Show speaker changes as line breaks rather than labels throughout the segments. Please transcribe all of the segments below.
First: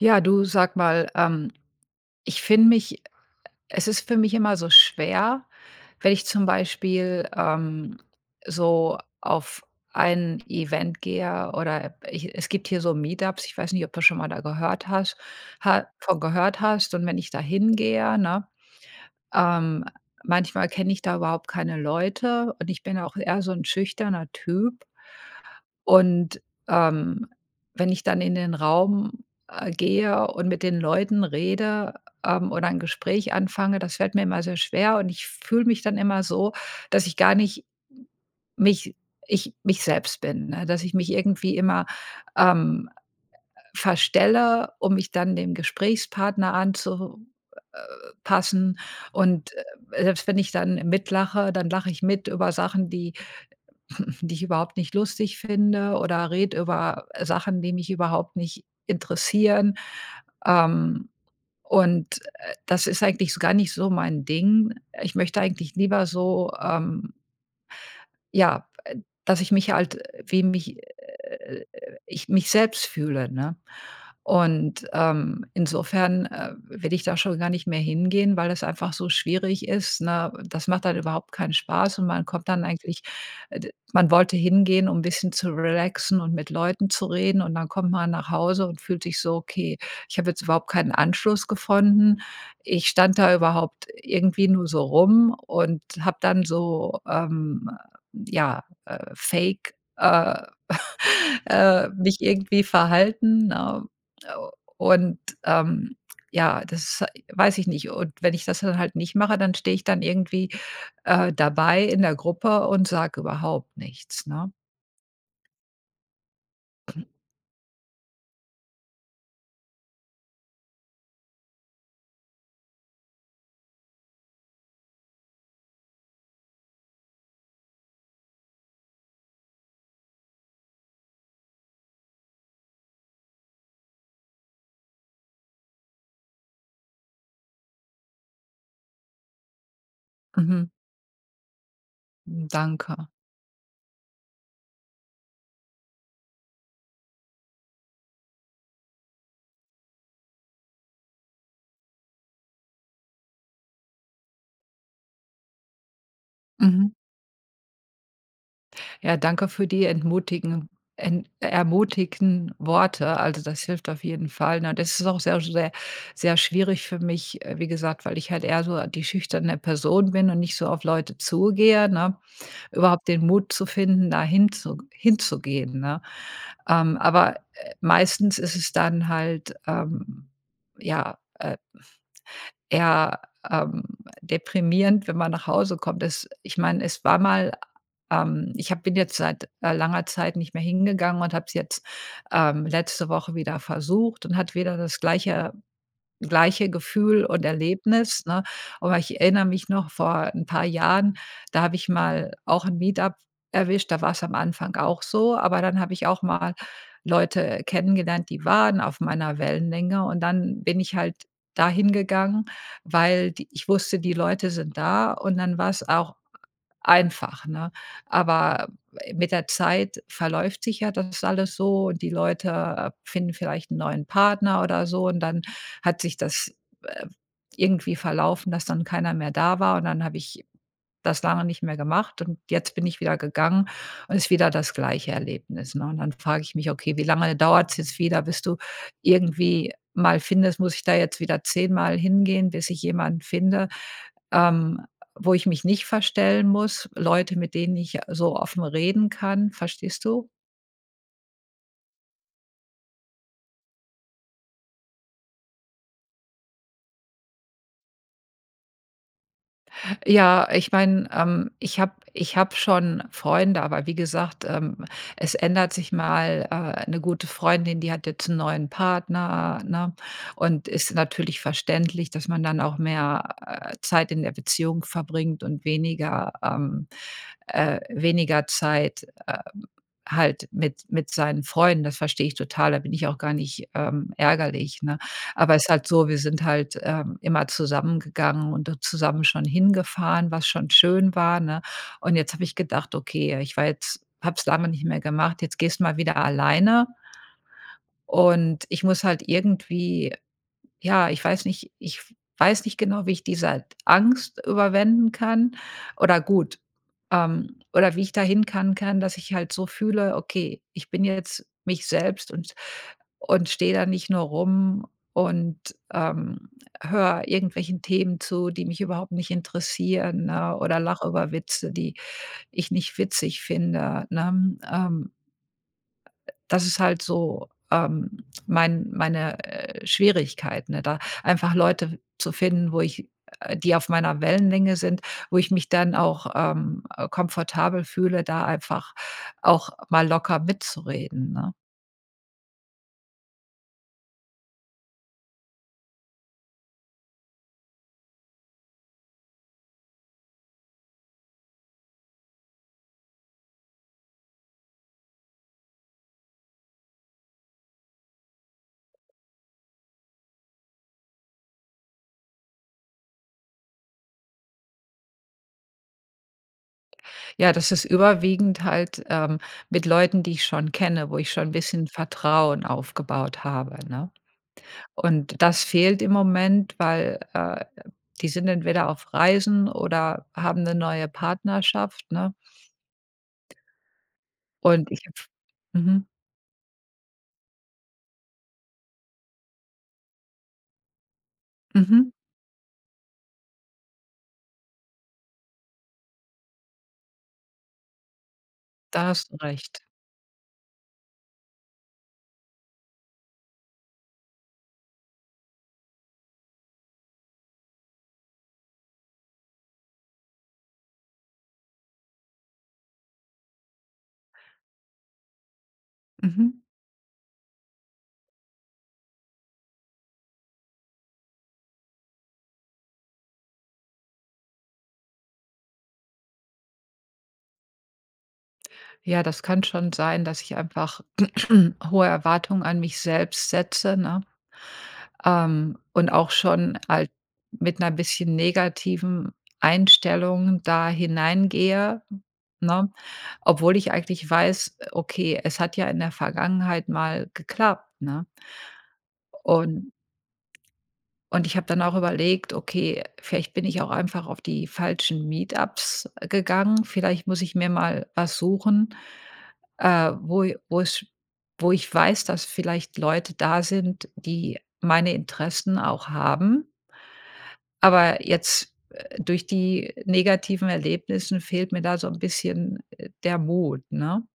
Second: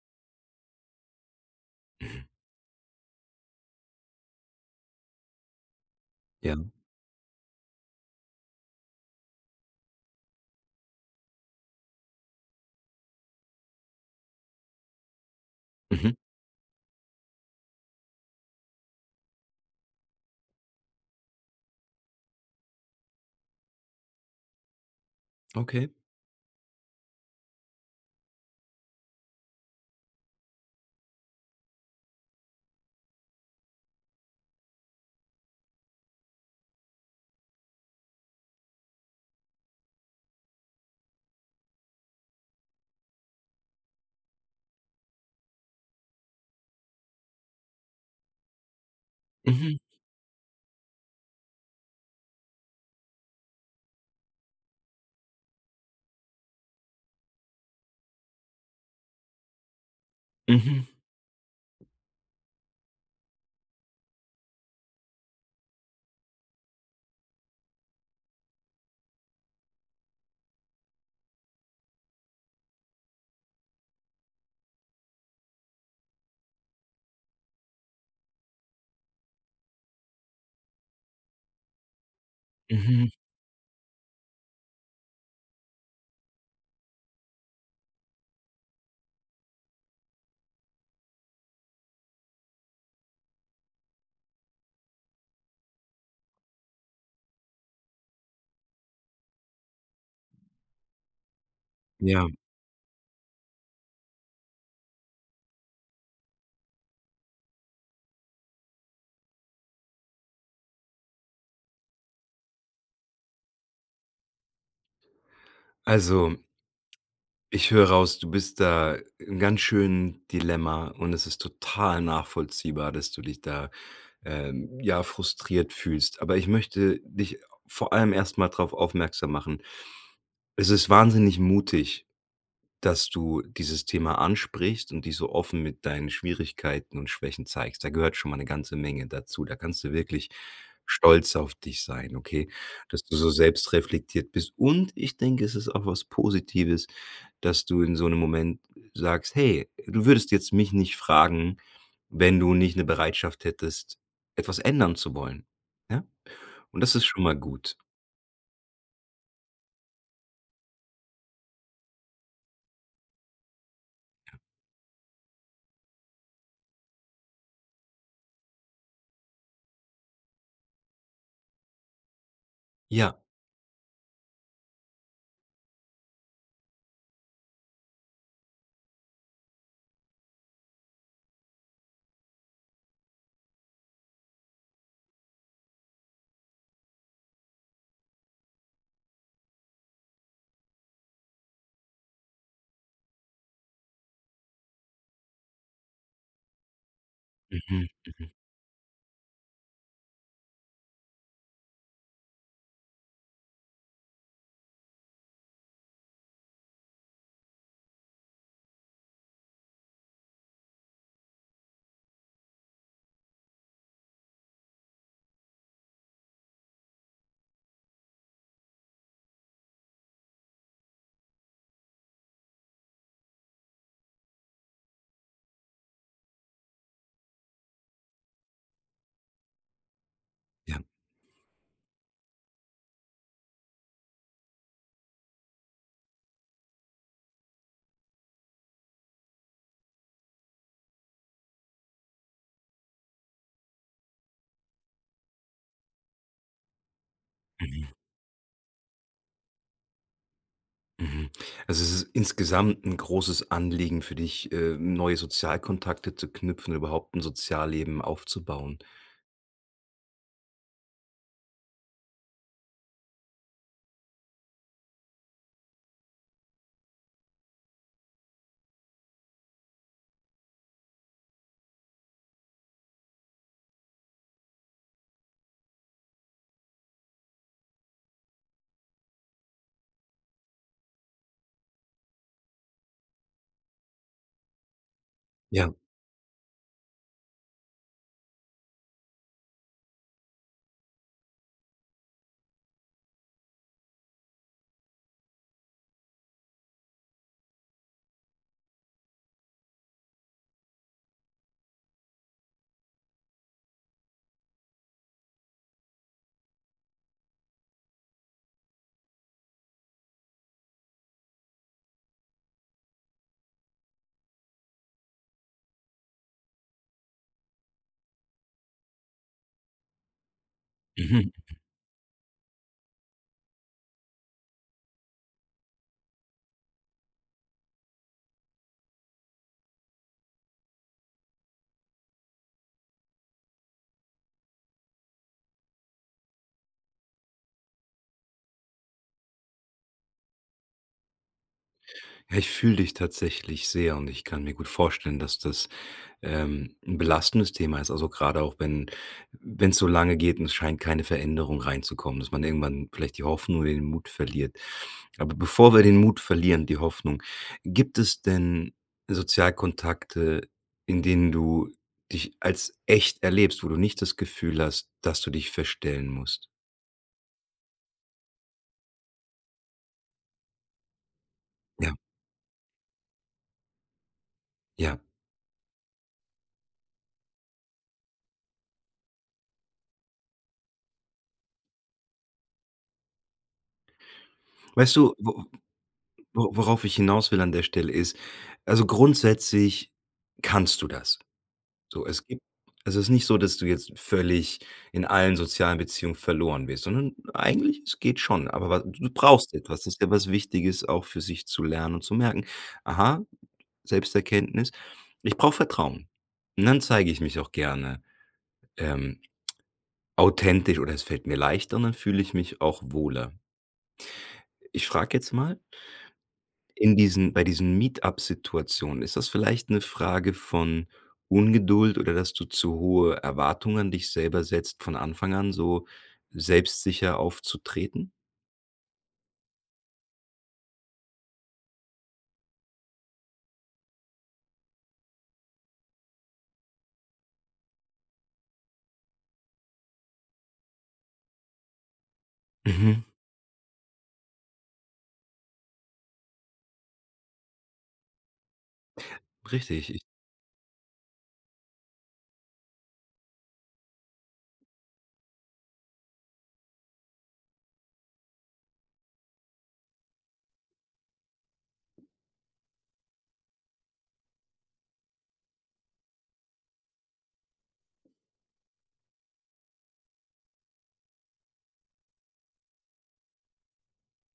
Ja, du sag mal, ähm, ich finde mich, äh äh es ist für mich immer so schwer, wenn ich zum
Ja.
Beispiel, ähm, so auf ein Event gehe oder, äh, ich es gibt hier so Meetups, ich weiß nicht, ob das schon mal da gehört hast, ha
Mhm.
von gehört hast und wenn ich da hingehe, ne, ähm, manchmal kenne ich da überhaupt keine Leute und ich bin auch eher so ‘n schüchterner Typ
Okay.
und, ähm, wenn ich dann in den Raum, äh, gehe und mit den Leuten rede, ähm, oder ein Gespräch anfange, das fällt mir immer sehr schwer und ich fühle mich dann immer so, dass ich gar nicht m mich ich mich selbst bin, ne? Dass ich mich irgendwie immer, ähm, äh, verstelle, um mich dann dem Gesprächspartner anzu äh äh, passen und,
Mhm.
äh, selbst wenn ich dann mit lache, dann lache ich mit über Sachen, die die ich überhaupt nicht lustig finde oder rede über, äh, Sachen, die mich überhaupt nicht interessieren.
Mhm.
Ähm, und, äh, das ist eigentlich so gar nicht so mein Ding. Ich möchte eigentlich lieber so, ähm ja, äh dass ich mich halt, äh wem mich ich, äh äh äh äh ich mich selbst fühle, ne? Und, ähm, insofern, äh, will ich da schon gar nicht mehr hingehen, weil das einfach so schwierig ist, ne? Das macht dann überhaupt keinen Spaß und man kommt dann eigentlich,
Mhm.
äh, d man wollte hingehen, um bisschen zu relaxen und mit Leuten zu reden und dann kommt man nach Hause und fühlt sich so: „Okay, ich habe jetzt überhaupt keinen Anschluss gefunden.“ Ich stand da überhaupt irgendwie nur so rum und habe dann so, ähm, äh, ja, äh, fake, äh, äh mich
Ja.
irgendwie verhalten, ne, äh, und, ähm, ja, das weiß ich nicht. Und, wenn ich das dann halt nicht mache, dann stehe ich dann irgendwie, äh, dabei in der Gruppe und sage überhaupt nichts, ne?
Also ich höre raus, du bist da im ganz schönen Dilemma und es ist total nachvollziehbar, dass du dich da, ähm, ja, frustriert fühlst. Aber, ich möchte dich vor allem erst mal drauf aufmerksam machen, es ist wahnsinnig mutig, dass du dieses Thema ansprichst und dich so offen mit deinen Schwierigkeiten und Schwächen zeigst. Da gehört schon mal ‘ne ganze Menge dazu. Da kannst du wirklich
Mhm.
stolz auf dich sein,
Hm,
okay? Dass
danke.
du so selbst reflektiert bist und ich denke, es ist auch was Positives, dass du in so 'nem Moment sagst: „Hey“ du würdest jetzt mich nicht fragen, wenn du nicht ‘ne Bereitschaft hättest, etwas ändern zu wollen, ja? Und
Mhm.
das ist schon mal gut.
Ja, danke für die entmutigen en ermutigen Worte. Also, das hilft auf jeden Fall, ne, das ist auch sehr, sehr, sehr schwierig für mich, äh, wie gesagt, weil ich halt eher so die schüchterne Person bin und nicht so auf Leute zugehe, ne? Überhaupt
Ja.
den Mut zu finden, da hinzu hinzugehen, ne? Ähm, aber, äh, meistens ist es dann halt, ähm, ja, äh, eher, ähm, deprimierend, wenn man nach Hause kommt. Es ich meine, es war mal, ähm ich habe bin jetzt seit, äh, langer Zeit nicht mehr hingegangen und habe es jetzt, ähm, letzte Woche wieder versucht und hatte wieder das gleiche gleiche Gefühl und
Mhm,
Erlebnis,
mhm.
ne, aber ich erinnere mich noch, vor 'n paar Jahren, da habe ich mal auch 'n Meet-Up erwischt, da war‘s am Anfang auch so, aber dann habe ich auch mal Leute kennengelernt, die waren auf meiner Wellenlänge und dann bin ich halt da hingegangen, weil die ich wusste, die Leute sind da und dann war‘s auch einfach, ne, aber, äh, mit der Zeit verläuft sich ja das alles so und die Leute finden vielleicht 'n neuen Partner oder so und dann hat sich das, äh, irgendwie verlaufen, dass dann keiner mehr da war und dann habe ich
Ja.
das lange nicht mehr gemacht und jetzt bin ich wieder gegangen und ist wieder das gleiche Erlebnis, ne? Und, dann frage ich mich: „Okay, wie lange dauert es jetzt wieder, bis du irgendwie mal findest muss ich da jetzt wieder zehnmal hingehen, bis ich jemanden finde, ähm, wo ich mich nicht verstellen muss? Leute, mit denen
Mhm.
ich so offen reden kann?“ Verstehst du?
Mhm. Also, es ist insgesamt 'n großes Anliegen für dich, äh, neue Sozialkontakte zu knüpfen, überhaupt 'n Sozialleben aufzubauen.
Ja, ich meine, ähm, ich habe ich habe schon Freunde, aber wie gesagt, ähm, es ändert sich mal, äh, 'ne gute Freundin, die hat jetzt 'n neuen Partner, ne? Und ist natürlich verständlich, dass man dann auch mehr, äh, Zeit in der Beziehung verbringt und weniger, ähm, äh weniger Zeit, äh, halt mit mit seinen Freunden. Das verstehe ich total. Da bin ich auch gar nicht, ähm, ärgerlich, ne? Aber ist
Ja.
halt so, wir sind halt, ähm, immer zusammen gegangen und zusammen schon hingefahren, was schon schön war, ne? Und jetzt habe ich gedacht: „Okay, äh, ich war jetzt habe es [unintelligible] nicht mehr gemacht, jetzt gehst du mal wieder alleine.“ Und ich muss halt irgendwie ja, ich weiß nicht ich weiß nicht genau, wie ich diese Angst überwinden kann oder gut ähm, oder wie ich da hin kann kann, dass ich halt so fühle: „Okay, ich bin jetzt mich selbst und und stehe da nicht nur rum und, ähm, höre irgendwelchen Themen zu, die mich überhaupt nicht interessieren, ne? Oder lache
Mhm.
über Witze, die ich nicht witzig finde“, ne? Ähm Äh, das ist halt so, ähm, mein meine, äh, Schwierigkeiten, ne, da einfach Leute zu finden, wo ich, äh die auf meiner Wellenlänge sind, wo ich mich dann auch, ähm, äh, komfortabel fühle, da einfach auch mal locker mitzureden, ne?
Ja, ich fühle dich tatsächlich sehr und ich kann mir gut vorstellen, dass das, ähm, 'n belastendes Thema ist. Also, grade auch, wenn wenn es so lange geht und es scheint keine Veränderung reinzukommen, dass man irgendwann vielleicht die Hoffnung oder den Mut verliert. Aber bevor wir den Mut verlieren, die Hoffnung, gibt es denn Sozialkontakte, in denen du dich als echt erlebst, wo du nicht das Gefühl hast, dass du dich verstellen musst?
Ja, das ist überwiegend halt, ähm, mit Leuten, die ich schon kenne, wo ich schon 'n bisschen
Ja.
Vertrauen aufgebaut habe, ne?
Ja.
Und das fehlt im Moment, weil, äh, die sind entweder auf Reisen oder haben 'ne neue Partnerschaft, ne? Und
Weißt
i
du, w w
mhm.
wo worauf ich hinaus will an der Stelle ist, also, grundsätzlich kannst du das. So,
Mhm.
es gibt es ist nicht so, dass du jetzt völlig in allen sozialen Beziehungen verloren bist, sondern eigentlich, es geht schon, aber wa
Da
du
hast du
brauchst
Recht.
etwas, es ist etwas Wichtiges auch für sich zu lernen und zu merken: „Aha, Selbsterkenntnis, ich brauche Vertrauen. Und dann zeige ich mich auch gerne, ähm, authentisch oder es fällt mir leichter und dann fühle ich mich auch wohler.“ Ich frage jetzt mal
Mhm.
in diesen bei diesen Meet-Up-Situationen, ist das vielleicht 'ne Frage von Ungeduld oder, dass du zu hohe Erwartung an dich selber setzt, von Anfang an so selbstsicher aufzutreten?
Ja, das kann schon sein, dass ich einfach hohe Erwartungen an mich selbst setze, ne? Ähm, und auch schon halt mit ‘ner bisschen negativen Einstellung da hineingehe, ne?
Mhm.
Obwohl ich eigentlich weiß, äh: „Okay, es hat ja in der Vergangenheit mal geklappt“, ne?
Richtig,
Un
ich
und ich habe dann auch überlegt: „Okay, vielleicht bin ich auch einfach auf die falschen Meet-Ups gegangen. Vielleicht muss ich mir mal was suchen, äh, wo wo‘s wo ich weiß, dass vielleicht Leute da sind, die meine Interessen auch haben.“ Aber jetzt, äh, durch die negativen Erlebnissen fehlt mir da so ‘n bisschen, äh, der Mut, ne?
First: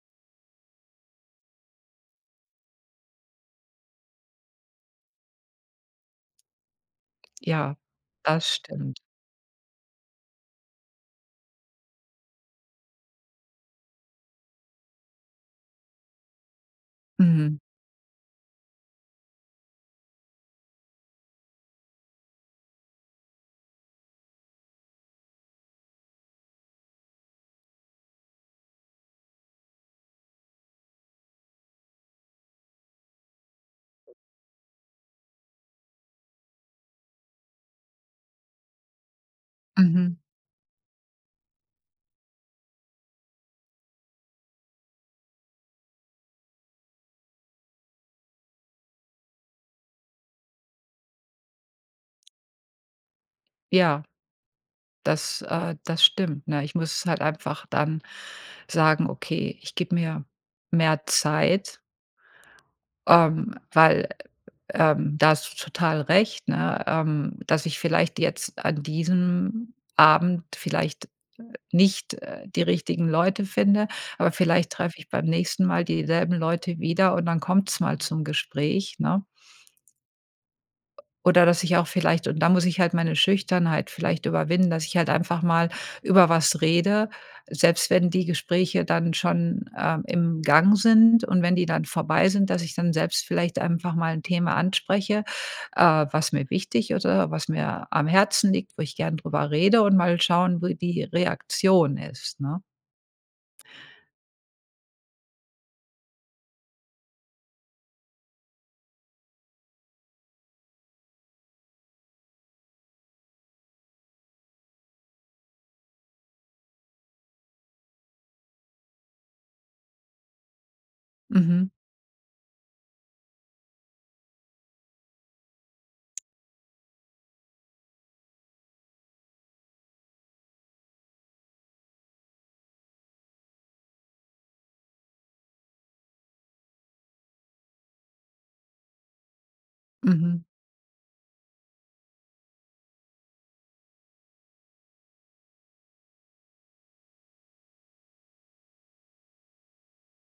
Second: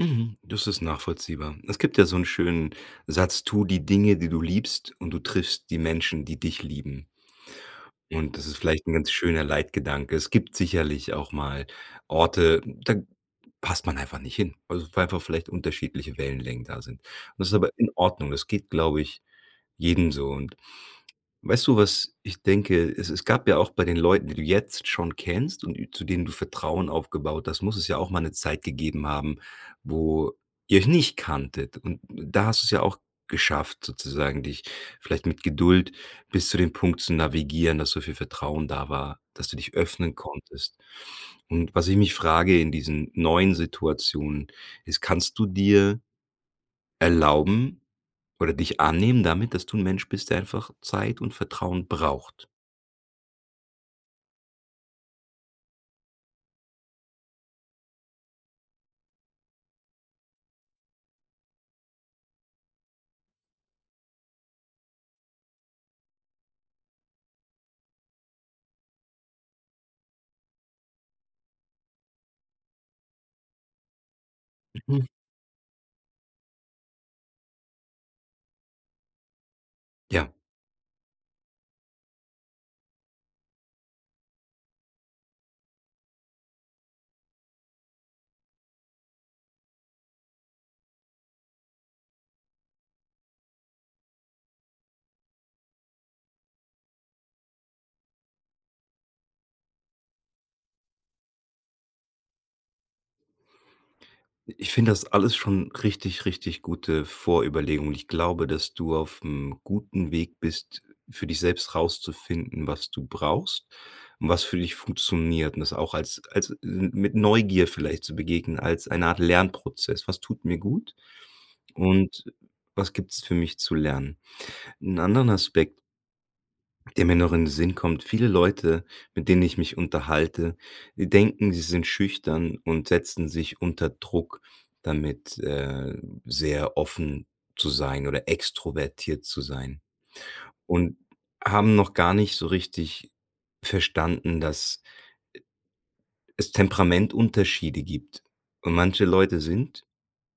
Mhm, das ist nachvollziehbar. Es gibt ja so ‘n schönen Satz: „Tu die Dinge, die du liebst und du triffst die Menschen, die dich lieben.“
Ja,
Und,
das
das ist vielleicht ‘n
stimmt.
ganz schöner Leitgedanke. Es gibt sicherlich auch mal Orte, da passt man einfach nicht hin, weil einfach vielleicht unterschiedliche Wellenlängen da sind und das ist
Mhm.
aber in Ordnung. Das geht, glaube ich, jedem so. Und, weißt du, was ich denke, es es gab ja auch bei den Leuten, die du jetzt schon kennst und zu denen du Vertrauen aufgebaut hast muss es ja auch mal ‘ne Zeit gegeben haben, wo ihr nicht kanntet und da hast du‘s ja auch geschafft sozusagen, dich vielleicht mit Geduld bis zu dem Punkt zu navigieren, dass so viel Vertrauen da war, dass du dich öffnen
Mhm.
konntest. Und, was ich mich frage, in diesen neuen Situationen, ist, kannst du dir erlauben oder dich annehmen damit, dass du ‘n Mensch bist, der einfach Zeit und Vertrauen braucht?
Ja. Das, äh, das stimmt, ne? Ich muss halt einfach dann sagen: „Okay, ich gebe mir mehr Zeit" ähm, weil, ähm da hast du total recht, ne, ähm, dass ich vielleicht jetzt an diesem Abend vielleicht, äh, nicht, äh, die richtigen Leute finde, aber vielleicht treffe
Mhm.
ich beim nächsten Mal dieselben Leute wieder und dann kommt es mal zum Gespräch, ne?
Ja.
Oder dass ich auch vielleicht und da muss ich halt meine Schüchternheit vielleicht überwinden, dass ich halt einfach mal über was rede. Selbst wenn die Gespräche dann schon, ähm, im Gang sind und wenn die dann vorbei sind, dass ich dann selbst vielleicht einfach mal 'n Thema anspreche, äh, was mir wichtig ist oder was mir am Herzen liegt, wo ich gerne drüber rede und mal schauen, wie die Reaktion ist, ne?
Ich finde das alles schon richtig, richtig gute Vorüberlegungen. Ich glaube, dass du aufm guten Weg bist, für dich selbst rauszufinden, was du brauchst und was für dich funktioniert. Und das auch als als m mit Neugier vielleicht zu begegnen, als eine Art Lernprozess. Was tut mir gut
Mhm.
und was gibt es für mich zu lernen? 'N anderen Aspekt der mir noch in den Sinn kommt. Viele Leute, mit denen ich mich unterhalte, denken, sie sind schüchtern und setzen sich unter Druck damit, äh, sehr offen zu sein oder extrovertiert zu sein
Mhm.
und haben noch gar nicht so richtig verstanden, dass, äh, es Temperamentunterschiede gibt. Und manche Leute sind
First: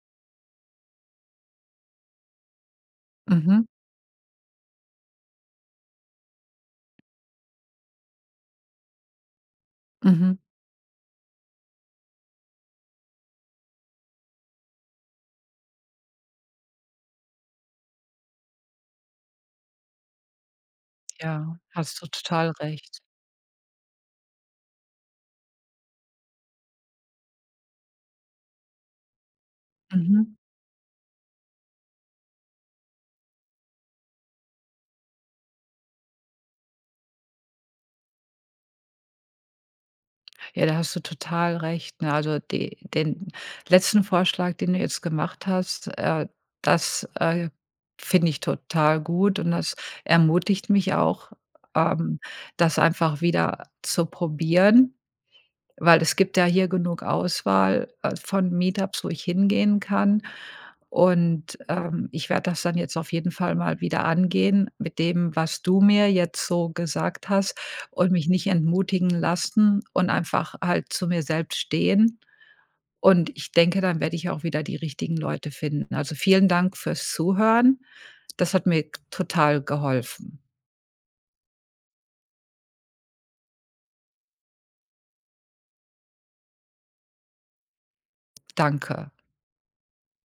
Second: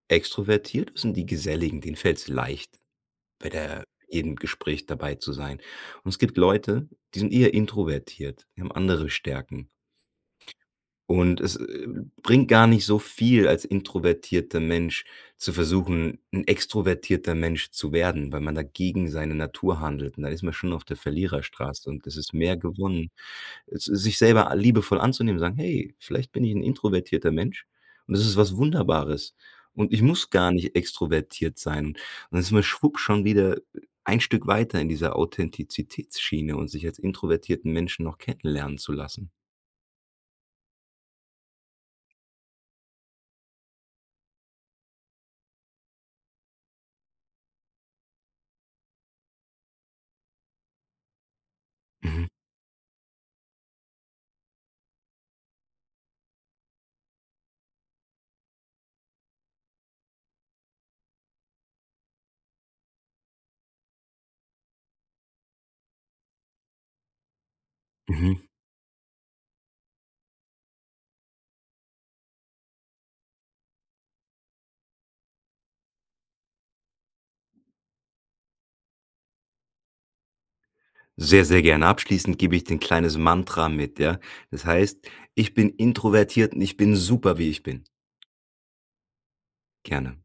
extrovertiert. Sind die geselligen, den fällt es leicht, bei
Mhm.
der jedem Gespräch dabei zu sein. Und es gibt Leute, die sind eher introvertiert, die haben andere Stärken
Mhm.
und es, äh, bringt gar nicht so viel als introvertierter Mensch zu versuchen, 'n extrovertierter Mensch zu werden, weil man da gegen seine Natur handelt und da ist man schon auf der
Ja,
Verliererstraße.
hast
Und
du
es ist
total
mehr
recht.
gewonnen, s sich selber liebevoll anzunehmen, zu sagen: „Hey, vielleicht bin ich 'n introvertierter Mensch und das ist was Wunderbares und ich muss
Mhm.
gar nicht extrovertiert sein.“ Und da ist man schwupp schon wieder ein Stück weiter in dieser Authentizitätsschiene und sich als introvertierten Menschen noch kennenlernen zu lassen.
Ja, da hast du total recht, ne? Also, die den letzten Vorschlag, den du jetzt gemacht hast, äh, das, äh, finde ich total gut und das ermutigt mich auch, ähm,
Mhm.
das einfach wieder zu probieren, weil es gibt ja hier genug Auswahl, äh, von Meetups, wo ich hingehen kann. Und, ähm, ich werde das dann jetzt auf jeden Fall mal wieder angehen mit dem, was du mir jetzt so gesagt hast und mich
Mhm.
nicht entmutigen lassen und einfach halt zu mir selbst stehen. Und ich denke, dann werde ich auch wieder die richtigen Leute finden. Also, vielen Dank fürs Zuhören. Das hat mir total geholfen.
Sehr, sehr gerne. Abschließend gebe ich dir 'n kleines Mantra mit, ja? Das heißt: „Ich bin introvertiert und ich bin super, wie ich bin.“
Danke.
Gerne.